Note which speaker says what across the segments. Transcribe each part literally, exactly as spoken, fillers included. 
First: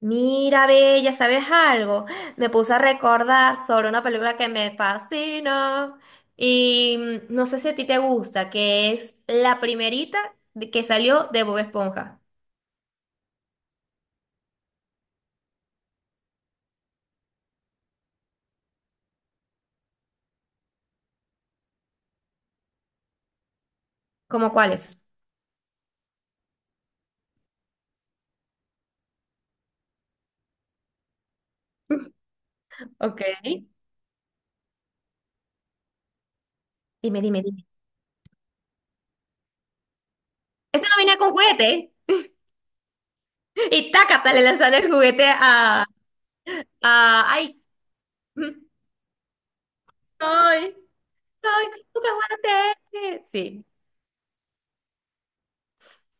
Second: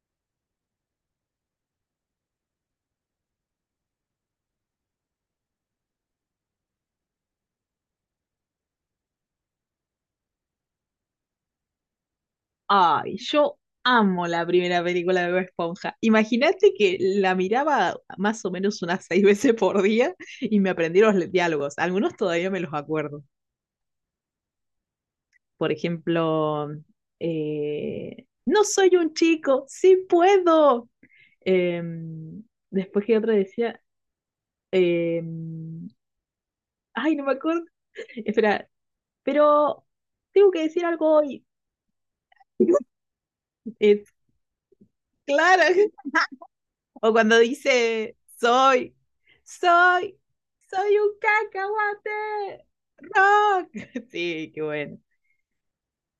Speaker 1: Mira, Bella, ¿sabes algo? Me puse a recordar sobre una película que me fascina y mm, no sé si a ti te gusta, que es la primerita de- que salió de Bob Esponja.
Speaker 2: Ay, yo amo la primera película de Bob Esponja. Imagínate que la miraba más o menos unas seis veces por día y me aprendí los le- diálogos. Algunos todavía me los acuerdo.
Speaker 1: ¿Cómo cuál es?
Speaker 2: Por ejemplo, eh, no soy un chico, sí puedo. Em, Después que
Speaker 1: Ok.
Speaker 2: otra decía, em, ay,
Speaker 1: Dime,
Speaker 2: no me
Speaker 1: dime,
Speaker 2: acuerdo.
Speaker 1: dime.
Speaker 2: Espera, pero tengo que decir
Speaker 1: Esa no
Speaker 2: algo
Speaker 1: venía con
Speaker 2: hoy.
Speaker 1: juguete y
Speaker 2: Es
Speaker 1: tácata le lanzan el juguete
Speaker 2: Clara.
Speaker 1: a...
Speaker 2: O
Speaker 1: a
Speaker 2: cuando
Speaker 1: ay,
Speaker 2: dice,
Speaker 1: mm,
Speaker 2: soy, soy,
Speaker 1: ay,
Speaker 2: soy un
Speaker 1: ay, nunca
Speaker 2: cacahuate.
Speaker 1: juguete. Sí.
Speaker 2: Rock. Sí, qué bueno.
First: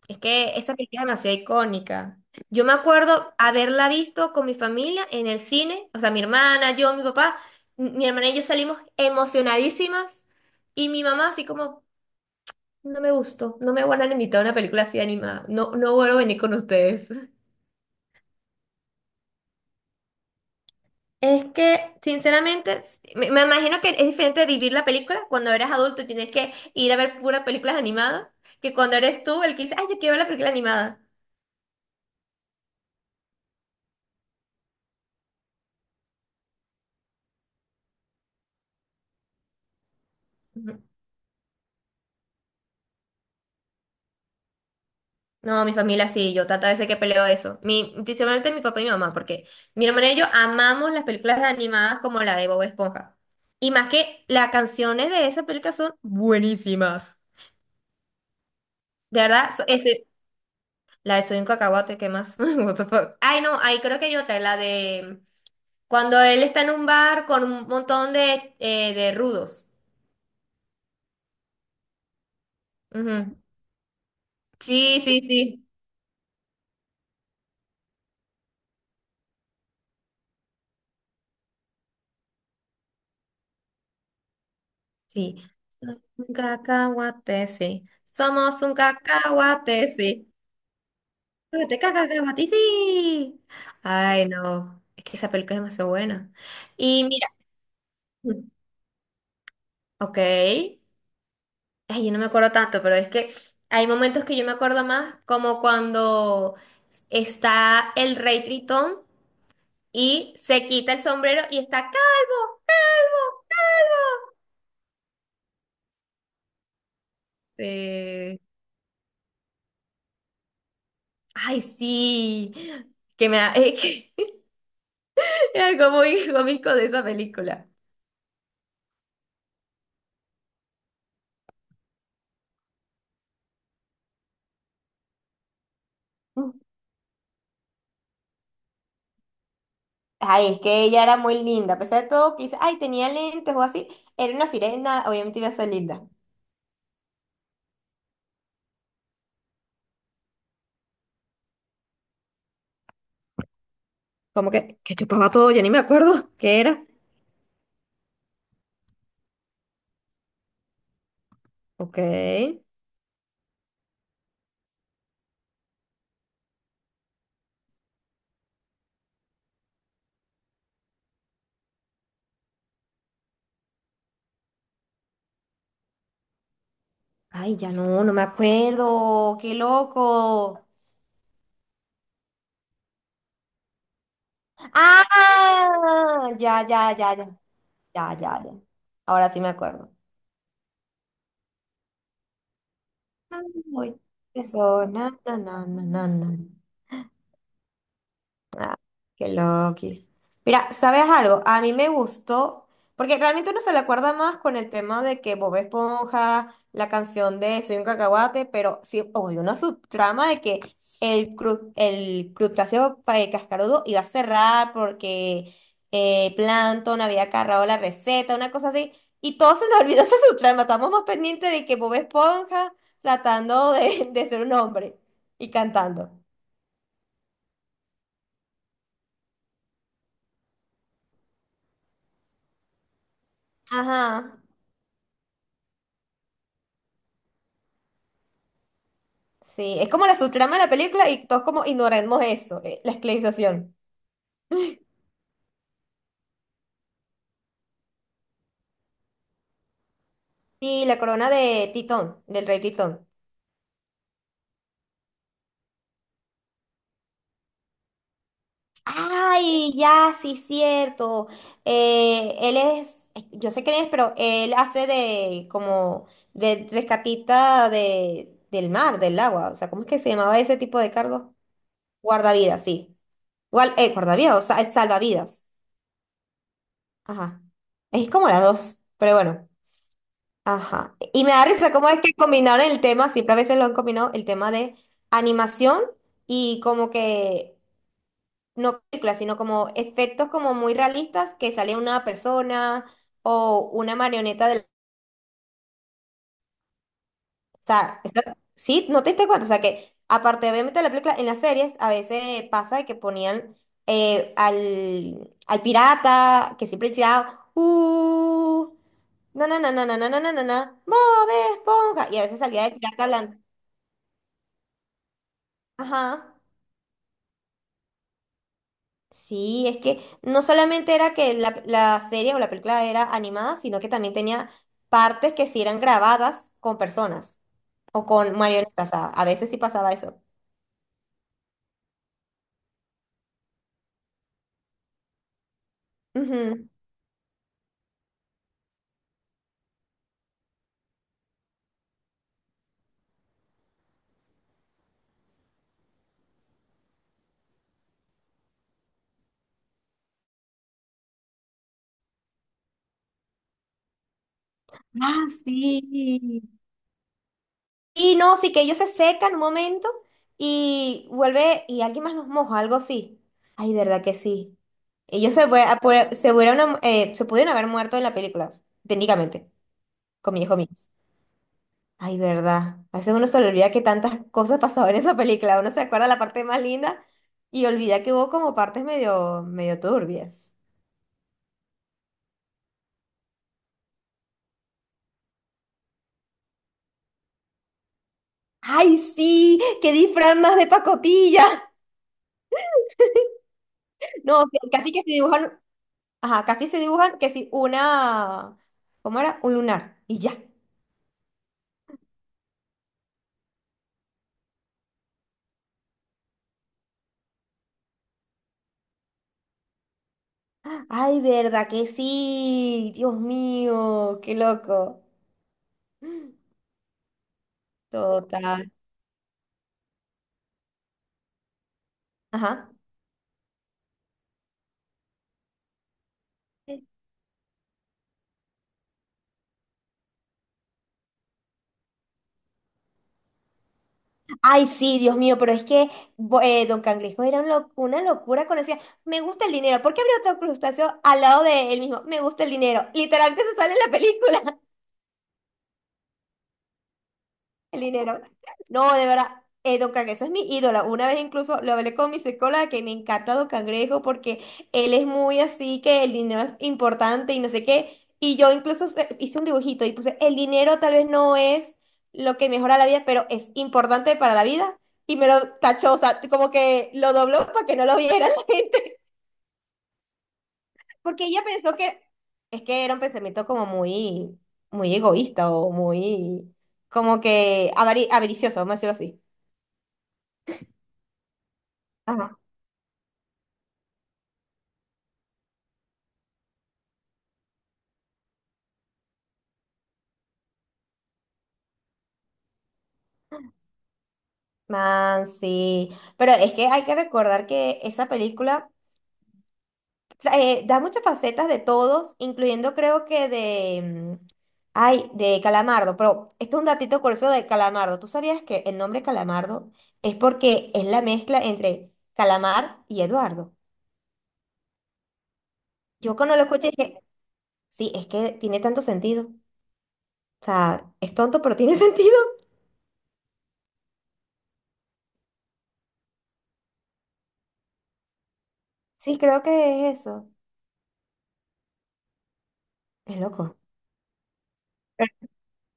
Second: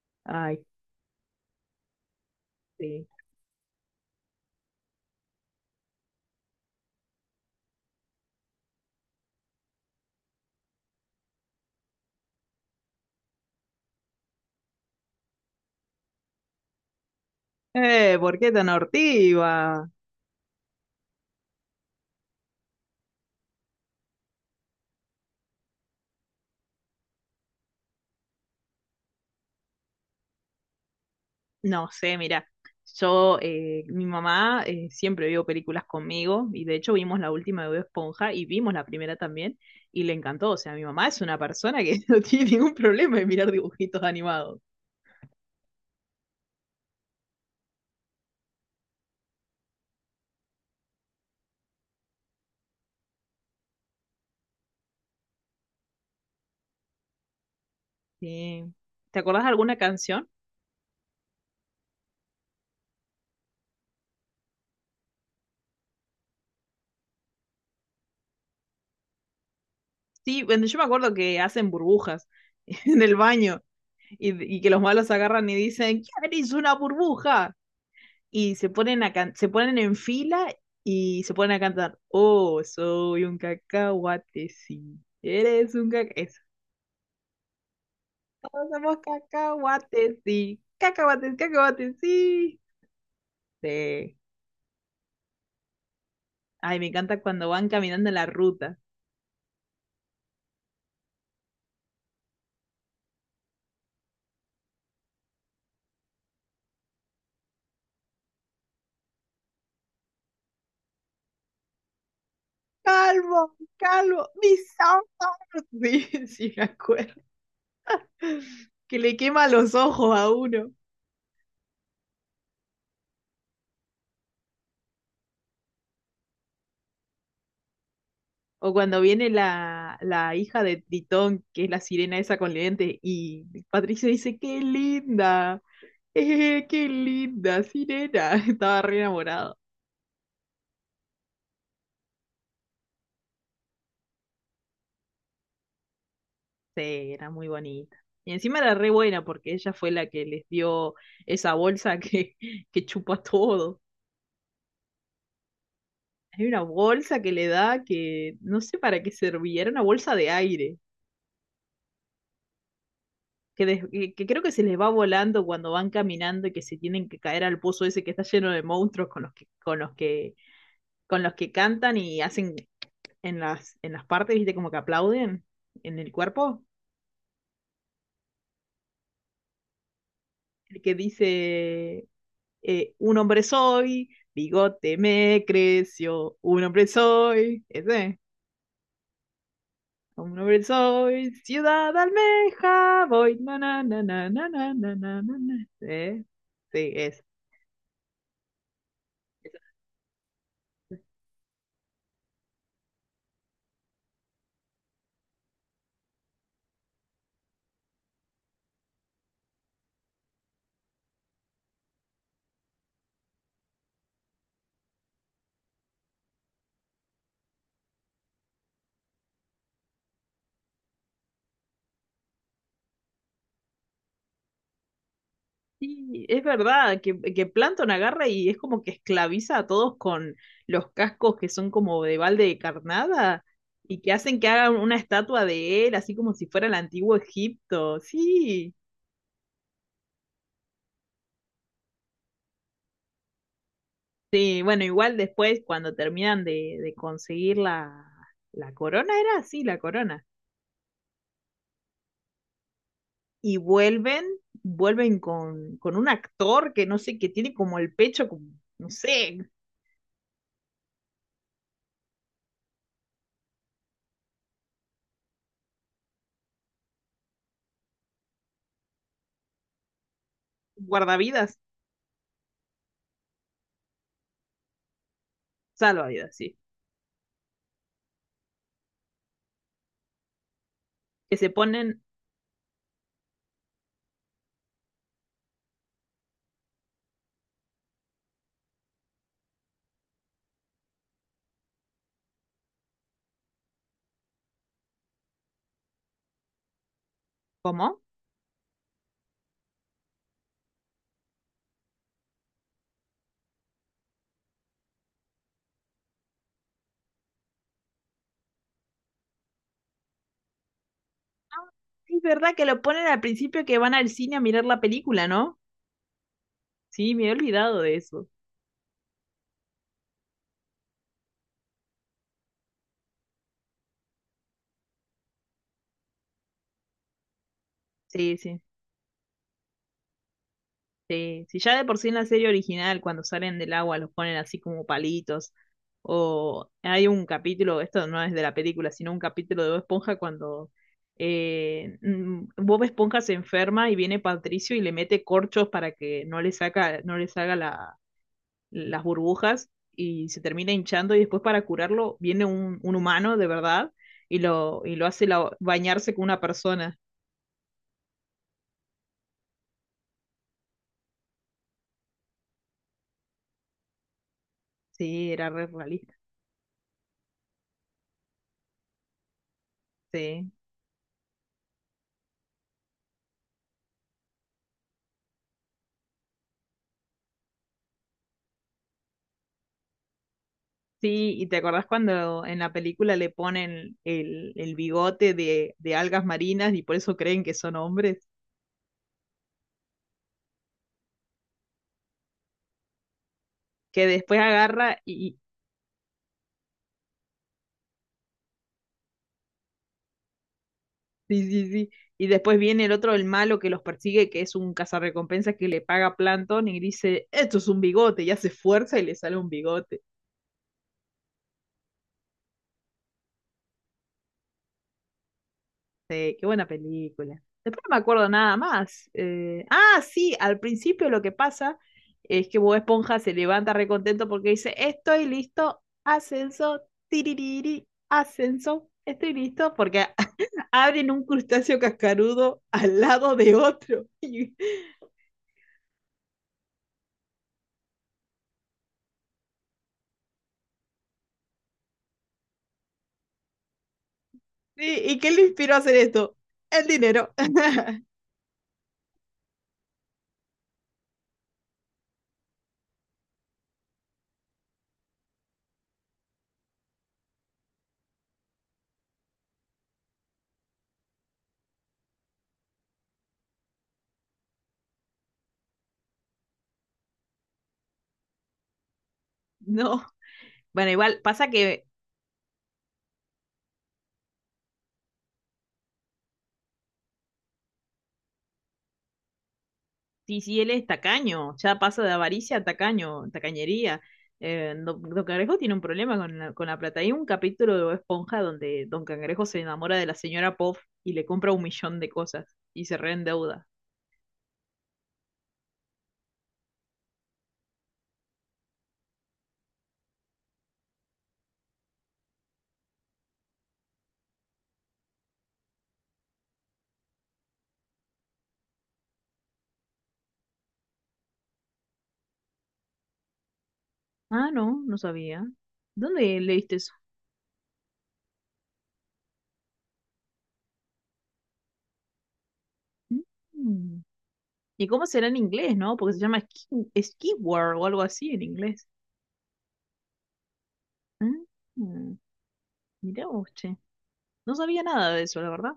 Speaker 1: Es que
Speaker 2: Ay,
Speaker 1: esa película es demasiado icónica. Yo me
Speaker 2: sí.
Speaker 1: acuerdo haberla visto con mi familia en el cine, o sea, mi hermana, yo, mi papá, m- mi hermana y yo salimos emocionadísimas y mi mamá así como, no me gustó, no me vuelvan a invitar a una película así animada, no, no vuelvo a venir con ustedes.
Speaker 2: Eh, ¿por qué tan hortiva?
Speaker 1: Es que, sinceramente, s- me, me imagino que es diferente de vivir la película cuando eres adulto y tienes que ir a ver puras películas animadas que cuando eres tú el que dice, ay, yo quiero ver la película animada.
Speaker 2: No sé, mira, yo, eh, mi mamá eh, siempre vio películas conmigo y de hecho vimos la última de Bob Esponja y vimos la primera también y le encantó. O sea, mi mamá es una persona que no tiene ningún problema en mirar dibujitos animados.
Speaker 1: No, mi familia sí, yo tata veces que peleo eso. Mi, principalmente mi papá y mi mamá, porque mi hermana y yo amamos las películas animadas como la de Bob Esponja. Y más que las canciones de esa película son buenísimas.
Speaker 2: Sí. ¿Te
Speaker 1: De
Speaker 2: acordás de
Speaker 1: verdad, so-
Speaker 2: alguna
Speaker 1: ese-
Speaker 2: canción?
Speaker 1: la de Soy un cacahuate, ¿qué más? What the fuck? Ay, no, ahí creo que hay otra, la de cuando él está en un bar con un montón de, eh, de rudos.
Speaker 2: Sí, bueno, yo me acuerdo que hacen burbujas en el
Speaker 1: Ujú.
Speaker 2: baño y, y que los
Speaker 1: Sí,
Speaker 2: malos
Speaker 1: sí,
Speaker 2: agarran y
Speaker 1: sí.
Speaker 2: dicen, ¿quién hizo una burbuja? Y se ponen, a can- se ponen en fila y se ponen a cantar, oh, soy un cacahuate, sí.
Speaker 1: Sí.
Speaker 2: Eres un
Speaker 1: Soy un
Speaker 2: cacahuate.
Speaker 1: cacahuate, sí. Somos un
Speaker 2: Somos
Speaker 1: cacahuate,
Speaker 2: cacahuates,
Speaker 1: sí.
Speaker 2: sí. Cacahuates,
Speaker 1: Pero te
Speaker 2: cacahuates,
Speaker 1: cagas de ti,
Speaker 2: sí.
Speaker 1: sí.
Speaker 2: Sí.
Speaker 1: Ay, no. Es que esa película es demasiado buena.
Speaker 2: Ay, me
Speaker 1: Y
Speaker 2: encanta
Speaker 1: mira,
Speaker 2: cuando van caminando en la ruta.
Speaker 1: ok. Ay, yo no me acuerdo tanto, pero es que hay momentos que yo me acuerdo más, como cuando está el rey Tritón y se quita el sombrero y está calvo.
Speaker 2: Calvo, calvo, mis ojos. Sí, sí, me acuerdo.
Speaker 1: Sí.
Speaker 2: Que le quema los ojos a uno.
Speaker 1: Ay, sí. Que me da- es que es algo muy cómico de esa película.
Speaker 2: O cuando viene la, la hija de Tritón, que es la sirena esa con lentes, y Patricio dice, ¡qué linda! Eh, ¡Qué linda, sirena! Estaba re enamorado.
Speaker 1: Ay, es que ella era muy linda, a pesar de todo, quizás, ay, tenía lentes o así, era una sirena, obviamente iba a ser linda.
Speaker 2: Sí, era muy bonita. Y encima era re buena porque ella fue la que les dio esa bolsa que, que chupa todo.
Speaker 1: Como que, que chupaba todo, ya ni me acuerdo
Speaker 2: Hay
Speaker 1: qué
Speaker 2: una
Speaker 1: era.
Speaker 2: bolsa que le da que no sé para qué servía, era una bolsa de aire.
Speaker 1: Ok.
Speaker 2: Que, des- que- que creo que se les va volando cuando van caminando y que se tienen que caer al pozo ese que está lleno de monstruos con los que, con los que, con los que cantan y hacen en las, en las partes, viste, como que aplauden en el cuerpo,
Speaker 1: Ay, ya no, no me acuerdo, qué loco.
Speaker 2: el que dice, eh, un hombre soy, bigote
Speaker 1: Ah,
Speaker 2: me creció,
Speaker 1: ya,
Speaker 2: un hombre
Speaker 1: ya, ya, ya,
Speaker 2: soy,
Speaker 1: ya,
Speaker 2: ese.
Speaker 1: ya, ya. Ahora sí me acuerdo.
Speaker 2: Un hombre soy, ciudad almeja, voy, na na
Speaker 1: Ay,
Speaker 2: na na na na na
Speaker 1: Persona,
Speaker 2: na
Speaker 1: na, na,
Speaker 2: na.
Speaker 1: na, na, na,
Speaker 2: Eh,
Speaker 1: na.
Speaker 2: Sí,
Speaker 1: Ah, qué loquis. Mira, ¿sabes algo? A mí me gustó, porque realmente uno se le acuerda más con el tema de que Bob Esponja, la canción de Soy un cacahuate, pero sí, obvio, una subtrama de que el, cru- el crustáceo pa- eh, cascarudo iba a cerrar porque eh, Plankton había cargado la receta, una cosa así, y todos se nos olvidó esa subtrama, estamos más pendientes de que Bob Esponja tratando de, de ser un hombre y cantando.
Speaker 2: Sí, es verdad que, que Plankton agarra y es como que esclaviza a todos con los cascos que son como de balde de carnada y que hacen
Speaker 1: Ajá.
Speaker 2: que hagan una estatua de él, así como si fuera el antiguo Egipto. Sí,
Speaker 1: Sí, es como la subtrama de la película y todos como ignoremos eso, eh, la esclavización.
Speaker 2: sí, bueno, igual después cuando terminan de, de conseguir la, la corona, era así, la corona.
Speaker 1: Y la corona de Titón, del rey Titón.
Speaker 2: Y vuelven, vuelven con, con un actor que no sé, que tiene como el pecho, como, no sé,
Speaker 1: Ay, ya, sí, cierto. Eh, él es, ay, yo sé quién es, pero él hace de como de rescatista de, del mar, del agua. O sea, ¿cómo es que se llamaba ese tipo de cargo?
Speaker 2: guardavidas,
Speaker 1: Guardavidas, sí. Guar- eh, guardavidas, o sea, es salvavidas.
Speaker 2: salvavidas, sí,
Speaker 1: Ajá. Es como las dos, pero bueno. Ajá. Y me
Speaker 2: que
Speaker 1: da
Speaker 2: se
Speaker 1: risa cómo es
Speaker 2: ponen,
Speaker 1: que combinaron el tema, siempre a veces lo han combinado, el tema de animación y como que, no películas, sino como efectos como muy realistas que sale una persona o una marioneta del... O
Speaker 2: ¿cómo?
Speaker 1: sea, eso- sí, no te diste cuenta, o sea que aparte obviamente de la película, en las series a veces pasa de que ponían eh, al, al pirata que siempre decía, uh, no, no, no, no, no, no, no, no, no, no, Bob
Speaker 2: Ah,
Speaker 1: Esponja, y
Speaker 2: es
Speaker 1: a veces
Speaker 2: verdad que
Speaker 1: salía el
Speaker 2: lo
Speaker 1: pirata
Speaker 2: ponen al
Speaker 1: hablando.
Speaker 2: principio que van al cine a mirar la película, ¿no?
Speaker 1: Ajá.
Speaker 2: Sí, me he olvidado de eso.
Speaker 1: Sí, es que no solamente era que la, la serie o la película era animada, sino que también tenía partes que sí eran grabadas con personas o
Speaker 2: Sí,
Speaker 1: con
Speaker 2: sí,
Speaker 1: marionetas. A, a veces sí pasaba eso.
Speaker 2: sí. Si ya de por sí en la serie original, cuando salen del agua, los ponen así como palitos. O
Speaker 1: Ujú.
Speaker 2: hay un capítulo, esto no es de la película, sino un capítulo de Bob Esponja cuando eh, mm, Bob Esponja se enferma y viene Patricio y le mete corchos para que no le saca, no le salga la, las burbujas y se termina hinchando y después para curarlo viene un, un humano de verdad y lo, y lo hace
Speaker 1: Ah,
Speaker 2: la- bañarse con una
Speaker 1: sí.
Speaker 2: persona.
Speaker 1: Y no, sí que ellos se secan un momento y vuelve y alguien más los moja, algo así. Ay, ¿verdad que sí?
Speaker 2: Sí,
Speaker 1: Ellos se,
Speaker 2: era
Speaker 1: fue-
Speaker 2: re realista.
Speaker 1: se, pudieron eh, se pudieron haber muerto en la película, técnicamente, con mi
Speaker 2: Sí.
Speaker 1: hijo mío. Ay, verdad. A veces uno se le olvida que tantas cosas pasaban en esa película. Uno se acuerda la parte más linda y olvida que hubo como partes medio, medio turbias.
Speaker 2: Sí, y te acordás cuando en la película le ponen el, el bigote de, de algas marinas y por eso creen que son hombres,
Speaker 1: ¡Ay, sí! ¡Qué disfraz más de pacotilla!
Speaker 2: que después
Speaker 1: No, que- casi
Speaker 2: agarra
Speaker 1: que se
Speaker 2: y, y-
Speaker 1: dibujan, ajá, casi se dibujan que sí, una, ¿cómo era? Un lunar y ya.
Speaker 2: sí, sí, sí, y después viene el otro, el malo que los persigue, que es un cazarrecompensa que le paga Plankton y dice, esto es un bigote, y hace fuerza y le sale un bigote.
Speaker 1: ¡Ay, verdad que sí! Dios mío, qué loco.
Speaker 2: Sí, qué buena película. Después no me acuerdo nada
Speaker 1: Total.
Speaker 2: más. Eh, ah, sí, al principio lo que pasa es que
Speaker 1: Ajá.
Speaker 2: Bob Esponja se levanta recontento porque dice, estoy listo, ascenso, tiririri, ascenso, estoy listo, porque abren un crustáceo cascarudo al lado de otro. ¿Y, sí,
Speaker 1: Ay, sí, Dios mío, pero es que bo- eh, Don Cangrejo era un lo- una locura cuando decía, me gusta el dinero. ¿Por qué habría otro crustáceo al lado de él mismo? Me gusta el dinero. Literalmente se sale en la película.
Speaker 2: y qué le inspiró a hacer esto? El dinero.
Speaker 1: El dinero. No, de verdad, eh, Don Cangrejo es mi ídolo. Una vez incluso lo hablé con mi psicóloga que me encanta Don Cangrejo porque él es muy así que el dinero es importante y no sé qué. Y yo incluso se- hice un dibujito y puse, el dinero tal vez no es lo que mejora la vida, pero es importante para la vida. Y me lo tachó, o sea, como que lo dobló para que no lo viera la gente.
Speaker 2: No. Bueno, igual
Speaker 1: Porque ella
Speaker 2: pasa
Speaker 1: pensó
Speaker 2: que
Speaker 1: que, es que era un pensamiento como muy, muy egoísta o muy, como que avari- avaricioso, vamos a decirlo así.
Speaker 2: sí, sí, él es tacaño, ya pasa de
Speaker 1: Ajá.
Speaker 2: avaricia a tacaño, tacañería. Eh, Don, Don Cangrejo tiene un problema con la, con la plata. Hay un capítulo de Bob Esponja donde Don Cangrejo se enamora de la señora Pop y le compra un millón de cosas y se reendeuda.
Speaker 1: Man, sí. Pero es que hay que recordar que esa película eh, da muchas facetas de todos, incluyendo creo que de... mm, ay, de Calamardo. Pero esto es un datito curioso de Calamardo. ¿Tú sabías que el nombre Calamardo es porque es la mezcla entre Calamar y Eduardo?
Speaker 2: Ah, no, no sabía.
Speaker 1: Yo cuando
Speaker 2: ¿Dónde
Speaker 1: lo escuché
Speaker 2: leíste eso?
Speaker 1: dije, sí, es que tiene tanto sentido. O sea, es tonto, pero tiene sentido.
Speaker 2: Mm. ¿Y cómo será en inglés, no? Porque se llama Ski, Skiwar o algo así en inglés.
Speaker 1: Sí, creo que es eso.
Speaker 2: Ah, mm.
Speaker 1: Es
Speaker 2: Mirá vos,
Speaker 1: loco.
Speaker 2: che. No sabía nada de eso, la verdad.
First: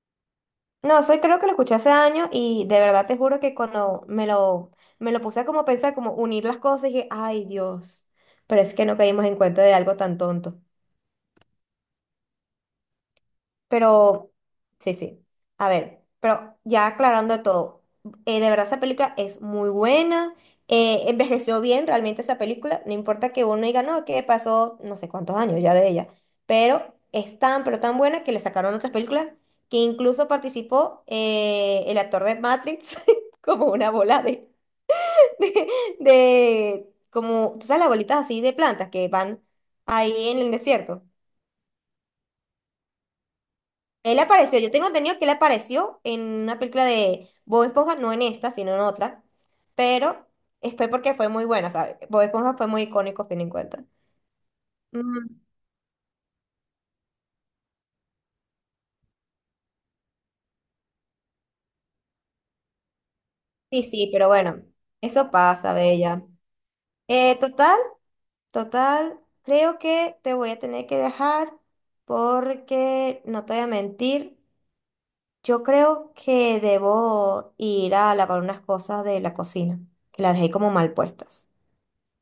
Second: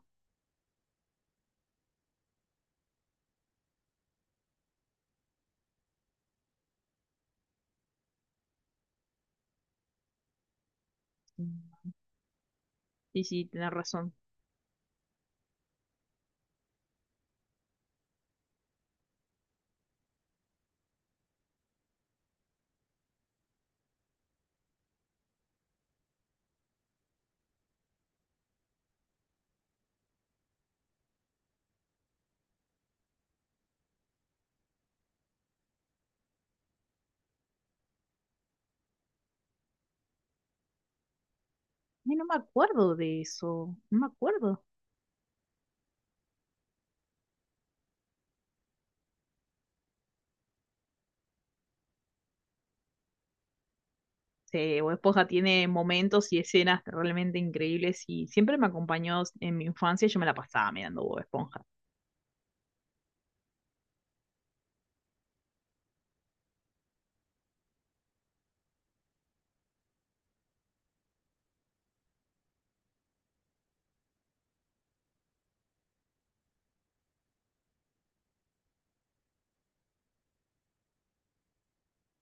Speaker 1: No, soy creo que lo escuché hace años y de verdad te juro que cuando me lo, me lo puse a como pensar, como unir las cosas, dije, ay Dios, pero es que no caímos en cuenta de algo tan tonto.
Speaker 2: Mm. Sí, sí, tenés razón.
Speaker 1: Pero, sí, sí. A ver, pero ya aclarando todo, eh, de verdad esa película es muy buena, eh, envejeció bien realmente esa película, no importa que uno diga, no, que pasó no sé cuántos años ya de ella, pero es tan, pero tan buena que le sacaron otras películas que incluso participó eh, el actor de Matrix como una bola de, de, de- como, tú sabes, las bolitas así de plantas que van ahí en el desierto.
Speaker 2: Ay, no me acuerdo de eso, no me
Speaker 1: Él apareció,
Speaker 2: acuerdo.
Speaker 1: yo tengo entendido que él apareció en una película de Bob Esponja, no en esta, sino en otra, pero es- fue porque fue muy buena, ¿sabes? Bob Esponja fue muy icónico, a fin en cuenta.
Speaker 2: Sí, Bob Esponja
Speaker 1: Mm,
Speaker 2: tiene momentos y escenas realmente increíbles y siempre me acompañó en mi infancia, y yo me la pasaba mirando Bob Esponja.
Speaker 1: sí, sí, pero bueno, eso pasa, Bella. Eh, total, total, creo que te voy a tener que dejar porque, no te voy a mentir, yo creo que debo ir a lavar unas cosas de la cocina, que las dejé como mal puestas.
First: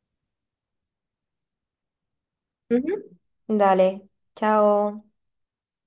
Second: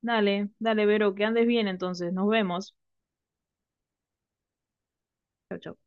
Speaker 2: Dale, dale, Vero, que andes bien entonces, nos vemos.
Speaker 1: Ujú. Dale, chao.
Speaker 2: Chau, chau.